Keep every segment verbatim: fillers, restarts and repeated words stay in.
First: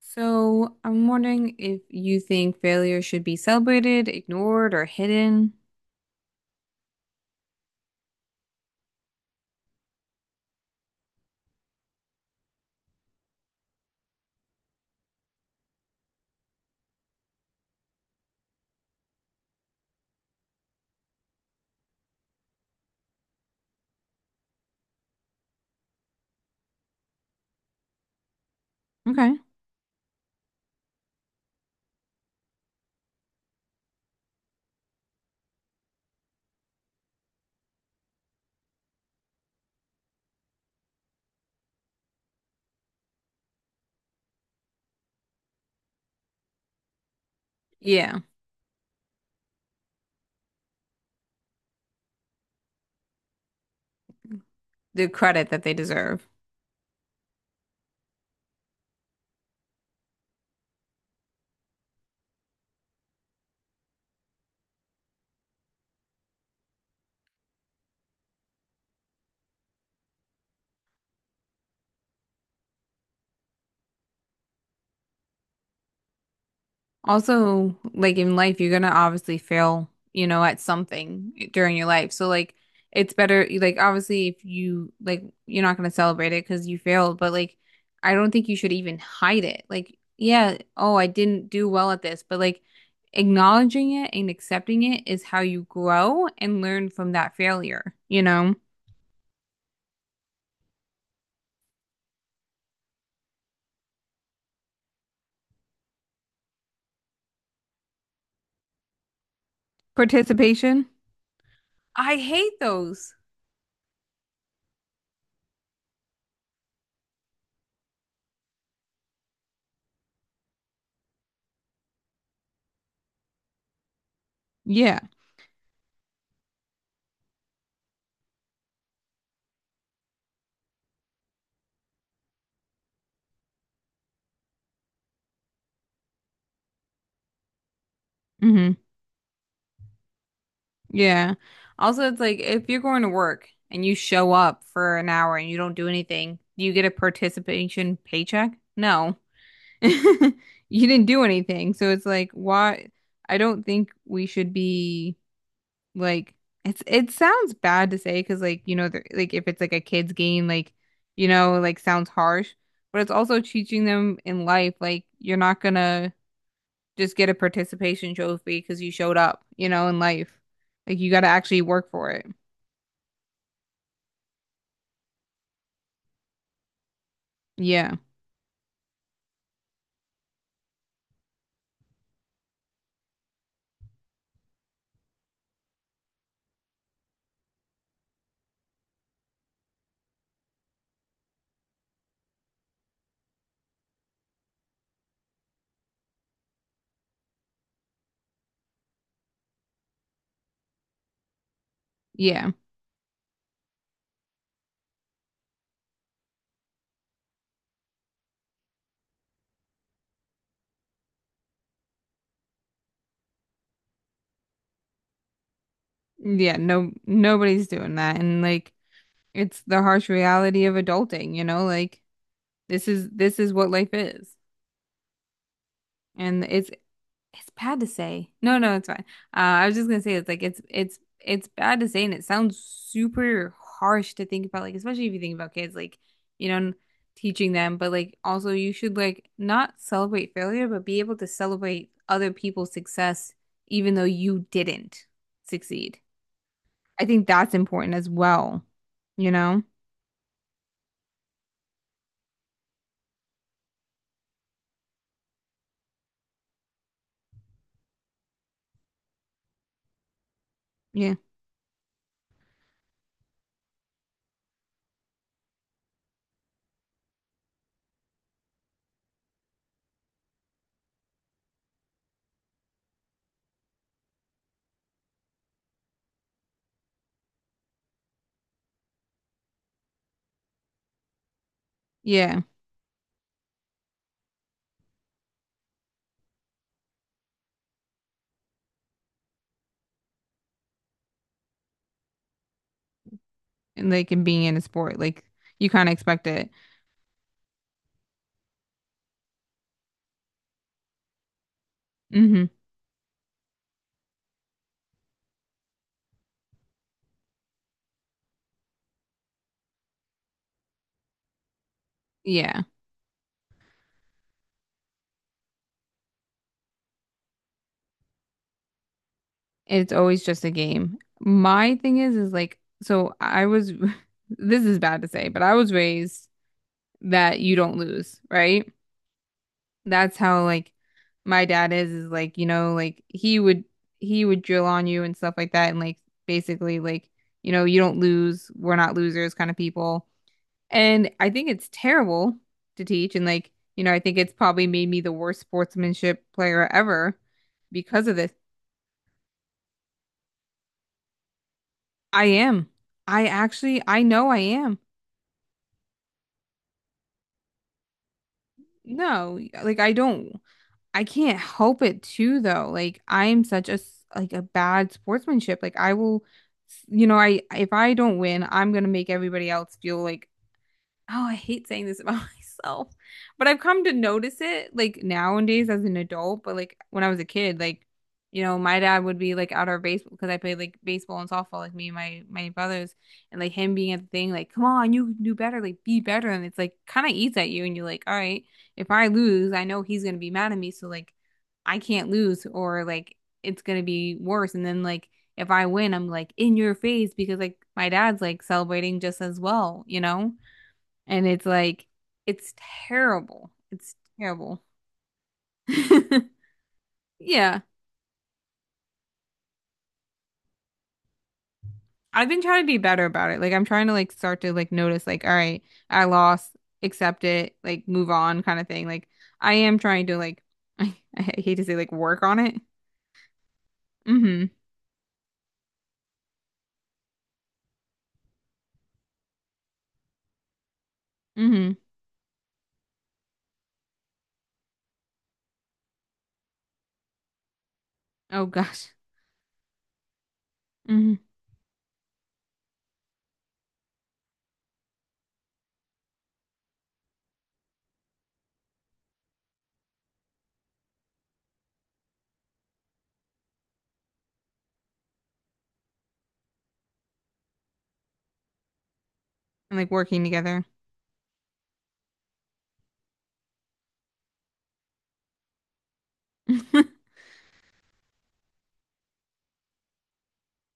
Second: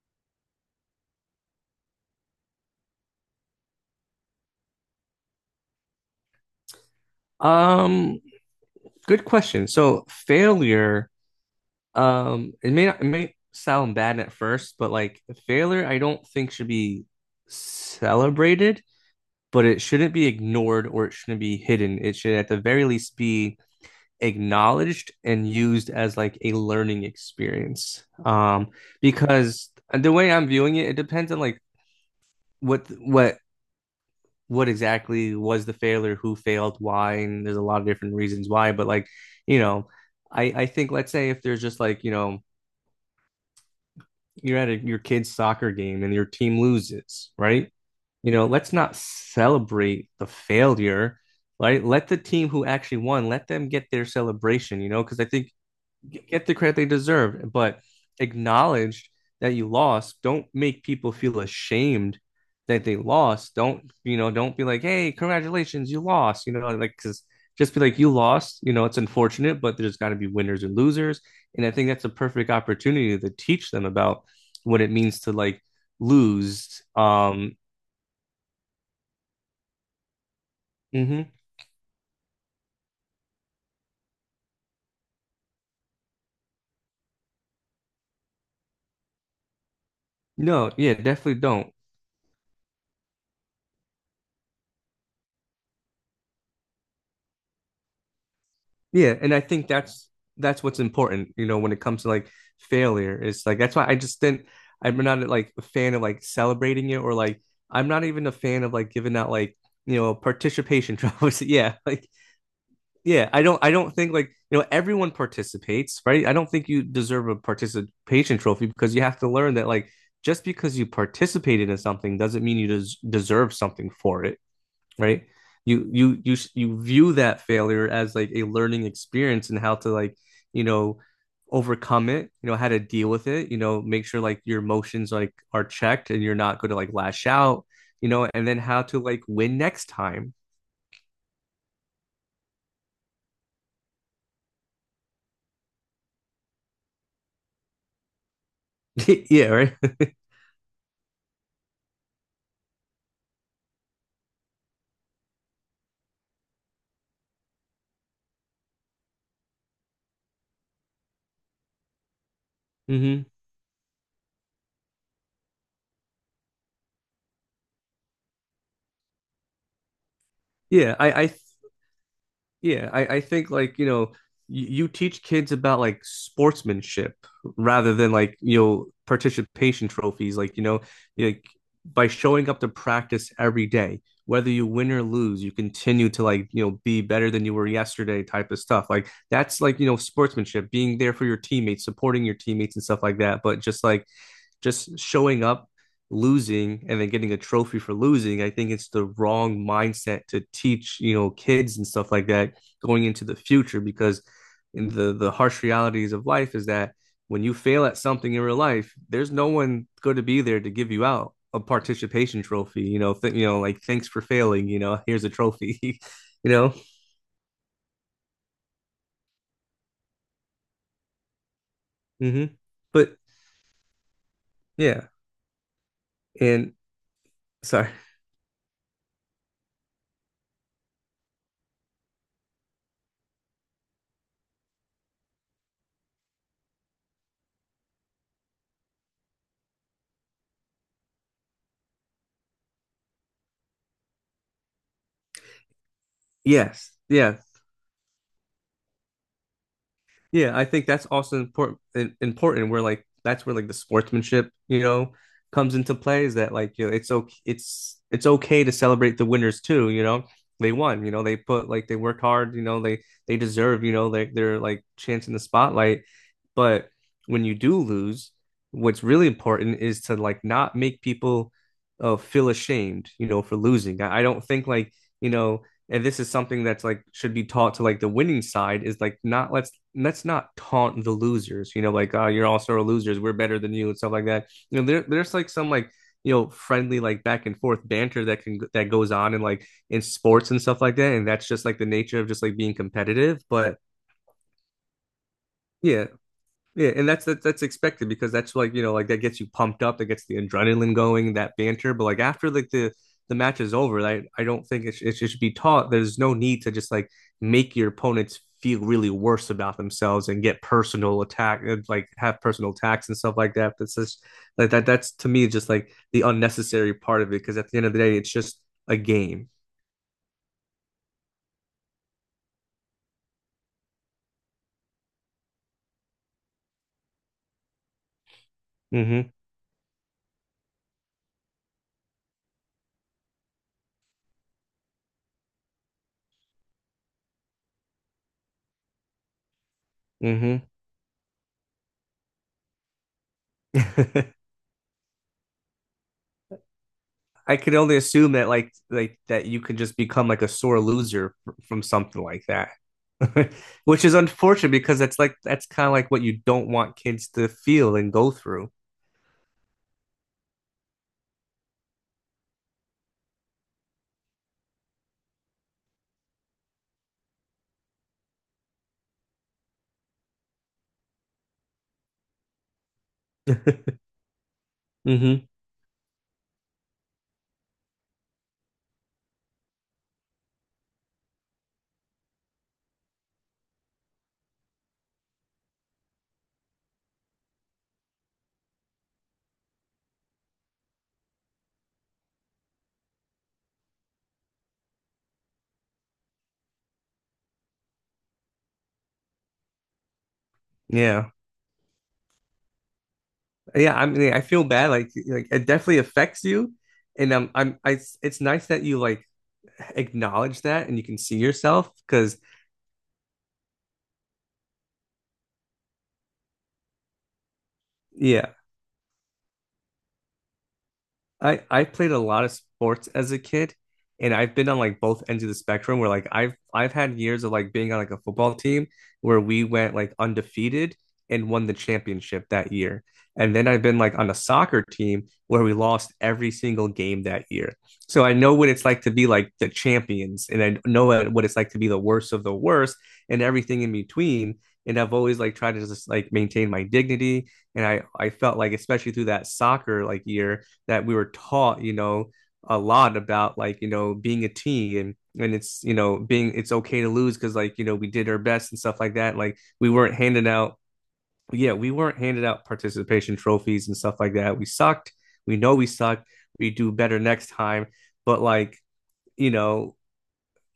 So I'm wondering if you think failure should be celebrated, ignored, or hidden. Um, Good question. So failure, um, it may not, it may sound bad at first, but like failure, I don't think should be celebrated, but it shouldn't be ignored or it shouldn't be hidden. It should at the very least be acknowledged and used as like a learning experience. Um, Okay. Because the way I'm viewing it, it depends on like what what what exactly was the failure, who failed, why, and there's a lot of different reasons why. But like, you know, I I think, let's say if there's just like, you know you're at a, your kid's soccer game and your team loses, right? Yeah, You know, let's not celebrate the failure, right? Let the team who actually won let them get their celebration, you know, the because I credit think that they deserve. get the credit they deserve, but acknowledge that you lost. Don't make people feel ashamed that they lost. Don't, you know, don't be like, hey, congratulations, you lost, you know, like, because just be like, you lost, you know, it's unfortunate, but there's got to be winners and losers. And I think that's a perfect opportunity to teach them about what it means to like lose. Um, Also, like in life, you're gonna obviously fail, you know, at Mhm. something during your life. So like it's better like obviously if you like you're not gonna celebrate it because you failed, but like I don't think you should even hide it. Like, yeah, No, yeah, oh, I definitely didn't do don't. well at this, but like acknowledging it and accepting it is how you grow and learn from that failure, you know? Yeah, and I think that's that's what's important, you know, when it comes to like failure. It's like that's why I just didn't I'm not like a fan of like celebrating it or like I'm not even a fan of like giving out like, you know, Participation? participation trophies. Yeah, like I hate those. yeah, I don't I don't think like, you know, everyone participates, right? I don't think you deserve a participation trophy because you have to learn that like just because you participated in something doesn't mean you des- deserve something for it, Yeah. right? You you you you view that failure as like a learning experience and how to like, you know, overcome it, you know, how to deal with it, you know, make sure like your emotions like are checked and you're not going to like lash out, you know, and then Hmm. how to like win next time. Yeah. Also, it's like if you're going to work and you show up for an hour and you don't do anything, do you get a participation paycheck? No. Yeah, right. You didn't do anything. So it's like, why? I don't think we should be like it's it sounds bad to say because, like, you know, they're- like if it's like a kid's game, like, you know, like sounds harsh, but it's Hmm. also teaching them in life like you're not gonna just get a participation trophy because you showed up, you know, in life. Yeah, Like you got I to I actually work for it. Yeah, I, I think like, you know, you, you teach kids about like sportsmanship rather Yeah. than like, you know, participation trophies. Like, you know, like by showing up to practice every day, whether you win or lose, you continue to like, you know, be better than you were yesterday type of stuff. Like that's like, you know, sportsmanship, being there for your teammates, supporting your teammates and stuff like that. But just like, just showing up, losing, and then getting a trophy for losing. I think it's the wrong mindset to teach, you know, kids and stuff like Yeah. that going into the future because in the the harsh realities of life is that when you fail at something in real life, there's no one going to be there to give you out a participation trophy. You know, th- you know, like, thanks for failing. You know, here's a trophy. you Yeah. know, No, nobody's doing that. And like, it's the harsh reality of adulting, you know? Like, Mm-hmm. this is But this is what life is. yeah, And it's and it's bad to sorry, say. No, no, it's fine. Uh, I was just gonna say it's like it's it's it's bad to say and it sounds super harsh to think about, like, especially if you think about kids, like, you know, teaching them, but like also you should like not celebrate failure, but be able to celebrate other people's success even though you didn't succeed. yes, I think yeah. that's important as well. You know? Yeah, I think that's also important important where like that's where like the sportsmanship, you know, comes into play, is that like, you know, it's okay it's it's okay to celebrate the winners too, you know. They won, you Yeah. know, they put like they worked hard, you know, they they deserve, you know, like their like chance in the spotlight. But when you do lose, what's really important is to like not make people uh, feel ashamed, you know, for losing. I, I don't think like, you know, and this is something that's like should be taught to like the winning side is like not, let's let's not taunt the losers, you know like, oh, Yeah. you're all star losers, we're better than you and stuff like that, you know there, there's like some like, you know friendly like back and forth banter that can that goes on in like in sports and stuff like that, and that's just like the nature of just like being competitive, but And like in being in a sport, like you kind of yeah, expect it. yeah, and that's that, that's expected, because that's like, you know like that gets you pumped up, that gets the adrenaline going, that banter. But like Hmm. after like the the match is over, I I don't think it, sh- it should be taught. There's no need to just like make your opponents feel really worse about themselves and get personal attack, and, like have Yeah. personal attacks and stuff like that. That's just like that. That's to me just like the unnecessary part of it, because at the end of the day, it's just a game. It's always just a game. My thing is, is like, so I was, this is bad to say, but I was raised that you don't lose, right? Mm-hmm. That's how like my dad is, is like, you know, like he would, he would drill on you and stuff like that. And like basically, like, you know, you don't lose. We're not losers kind of people. Mm-hmm. And I think it's terrible to teach. And, like, you know, I think it's probably made me the worst sportsmanship player ever I could only because of this. assume that like like that you could just become like a sore loser from something I like am. that. I actually, I Which is know I unfortunate, am. because that's like that's kind of like what you don't want kids to feel and go through. No, like I don't, I can't help it too, though. Like I'm such a, s- like a bad sportsmanship. Like I will, you know, I, if I don't win, I'm gonna make everybody else feel like oh, I hate saying this about myself, but Hmm. I've come to notice it like nowadays as an adult, but like when I was a kid, like, you know, my dad would be like out our baseball because I played like baseball and softball, like me and my my brothers, and like him being at the thing, like, come on, you can do better, like be better. And it's like kind of eats at you, and you're like, all right, if I lose, I know he's gonna be mad at me, so like I can't lose, or like it's gonna be worse. And then like if I win, I'm like in your face because like my dad's like celebrating just as well, you know? And Yeah. it's like, it's terrible. It's Yeah, I mean I terrible. feel bad like, like it definitely affects you, and um Yeah. I'm I it's nice that you like acknowledge that and you can see yourself, I've because been trying to be better about it. Like I'm trying to like start to like notice like, all right, I lost, accept it, like move on yeah, kind of thing. Like I am trying to like I, I hate I to say I like played a work on lot of it. sports as a kid, and Mm-hmm. I've been on like both ends of the spectrum where like I've I've had years of like being on like a football team where we went like undefeated and won Mm-hmm. the championship that year. And then I've been like on a soccer team where we lost every single game that year. So I Oh know what it's gosh. like to be like the champions, and I know Mm-hmm. what it's like to be the worst of the worst and everything in between. And I've always like tried to just like maintain my dignity. And I I felt like, especially through that soccer like year, that we were taught, you know, a lot about like, you know, being a team, and and it's, you know being it's okay to lose, because like, you know we did our best and stuff like that, like And we like weren't working handed together. out yeah, we weren't handed out participation trophies and stuff like that. We sucked. We know we sucked. We do better next time. But like, you know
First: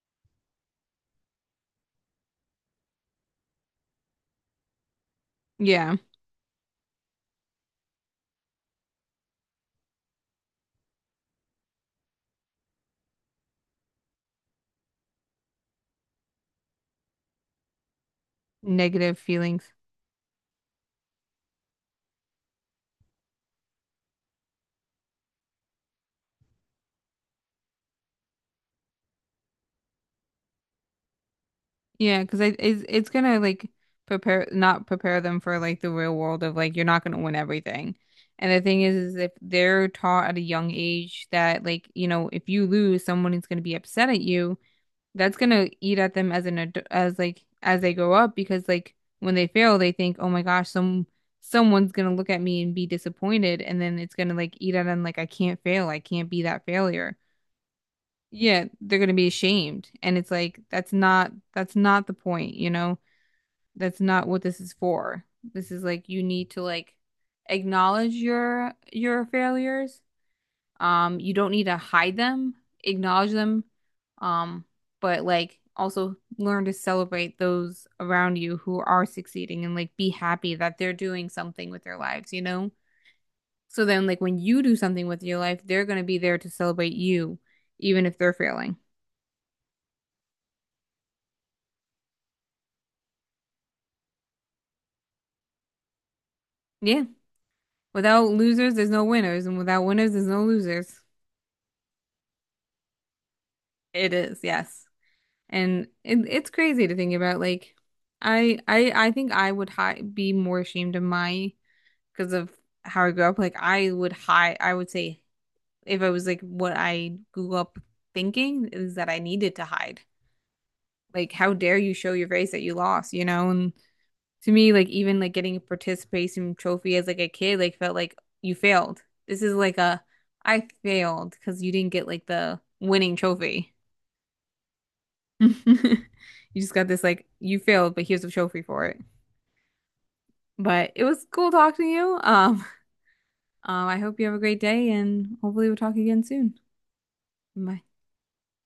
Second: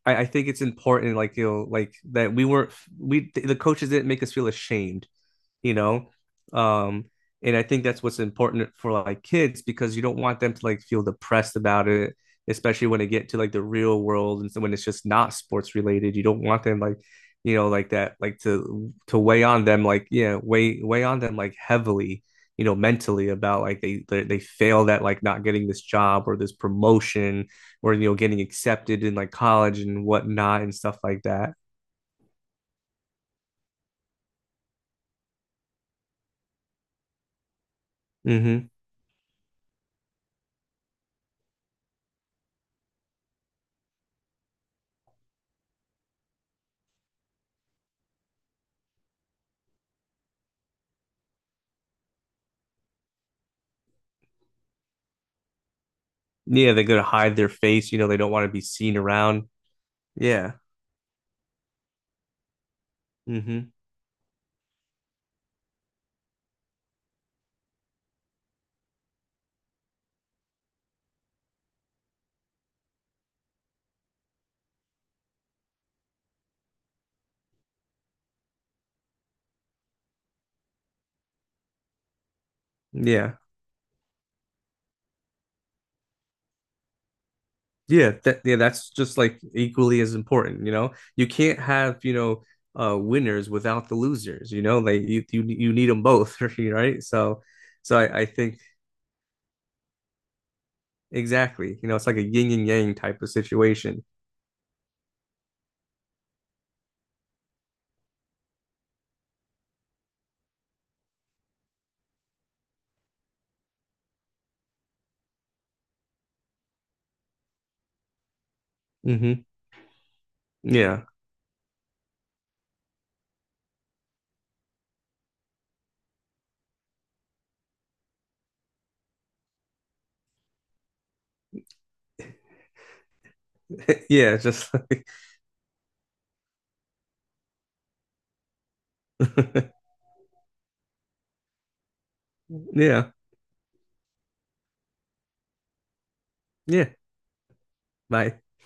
I, I think it's important like, you know like that we weren't we the coaches didn't make us feel ashamed, you Yeah. know um and I think that's what's important for like kids because you don't want them to like feel depressed about it, especially when they get to like the real world, and so when it's just not sports related, you don't want them like, you know like that like to Negative to weigh on feelings. them, like yeah, weigh weigh on them like heavily, you know mentally, about like they they, they failed at like not getting this job or this promotion, or you know getting accepted in like college and whatnot and stuff like that. Yeah, because it, it's it's gonna like prepare not prepare them for like the real world of like you're not gonna win everything. And the Mm-hmm. thing is, is if they're taught at a young age that like you know if you lose, someone is gonna be upset at you. That's gonna eat at them as an ad as like as they grow up because like when they fail, they think, oh my gosh, some someone's gonna look at me and be disappointed, and then it's gonna like eat at them like I can't fail, I can't be that Yeah, they go to failure. hide their face, you know they don't want to be Yeah, seen they're gonna be around. ashamed, and it's Yeah. like that's not that's not the point, you know? Hmm. That's not what this is for. This is like you need to like acknowledge your your failures. Um, you don't need to hide them, acknowledge them. Um, but like also learn to celebrate those around you who are succeeding and like be happy that they're doing something with their lives, you know? Yeah. So then like when you do something with your life, they're gonna be there to celebrate you, even Yeah. if they're That Yeah, failing. that's just like equally as important, you know? You can't have, you know, uh winners without the losers, you know? Like you you, you need them both, right? Yeah. So so I, I Without think losers, there's no winners, and without winners, there's no losers. exactly, you know, it's like a yin and yang type of situation. It is, yes. And it, it's crazy to think about. Like, I I I think I would hi be more ashamed of my because of how I grew up. Like, I would hide. I would say if I was like what I grew up thinking is that I Hmm. needed to hide. Yeah. Like, how dare you show your face that you lost? You know? And to me, like even like getting a participation trophy as like a kid, like felt like you failed. This is like a I failed because you didn't get like the winning trophy. Yeah, just like You just got this like you failed, but here's a trophy for it. But it was cool talking to you. Um, yeah. um, I hope you have a great day, and hopefully we'll talk again soon. Yeah. Bye. Bye.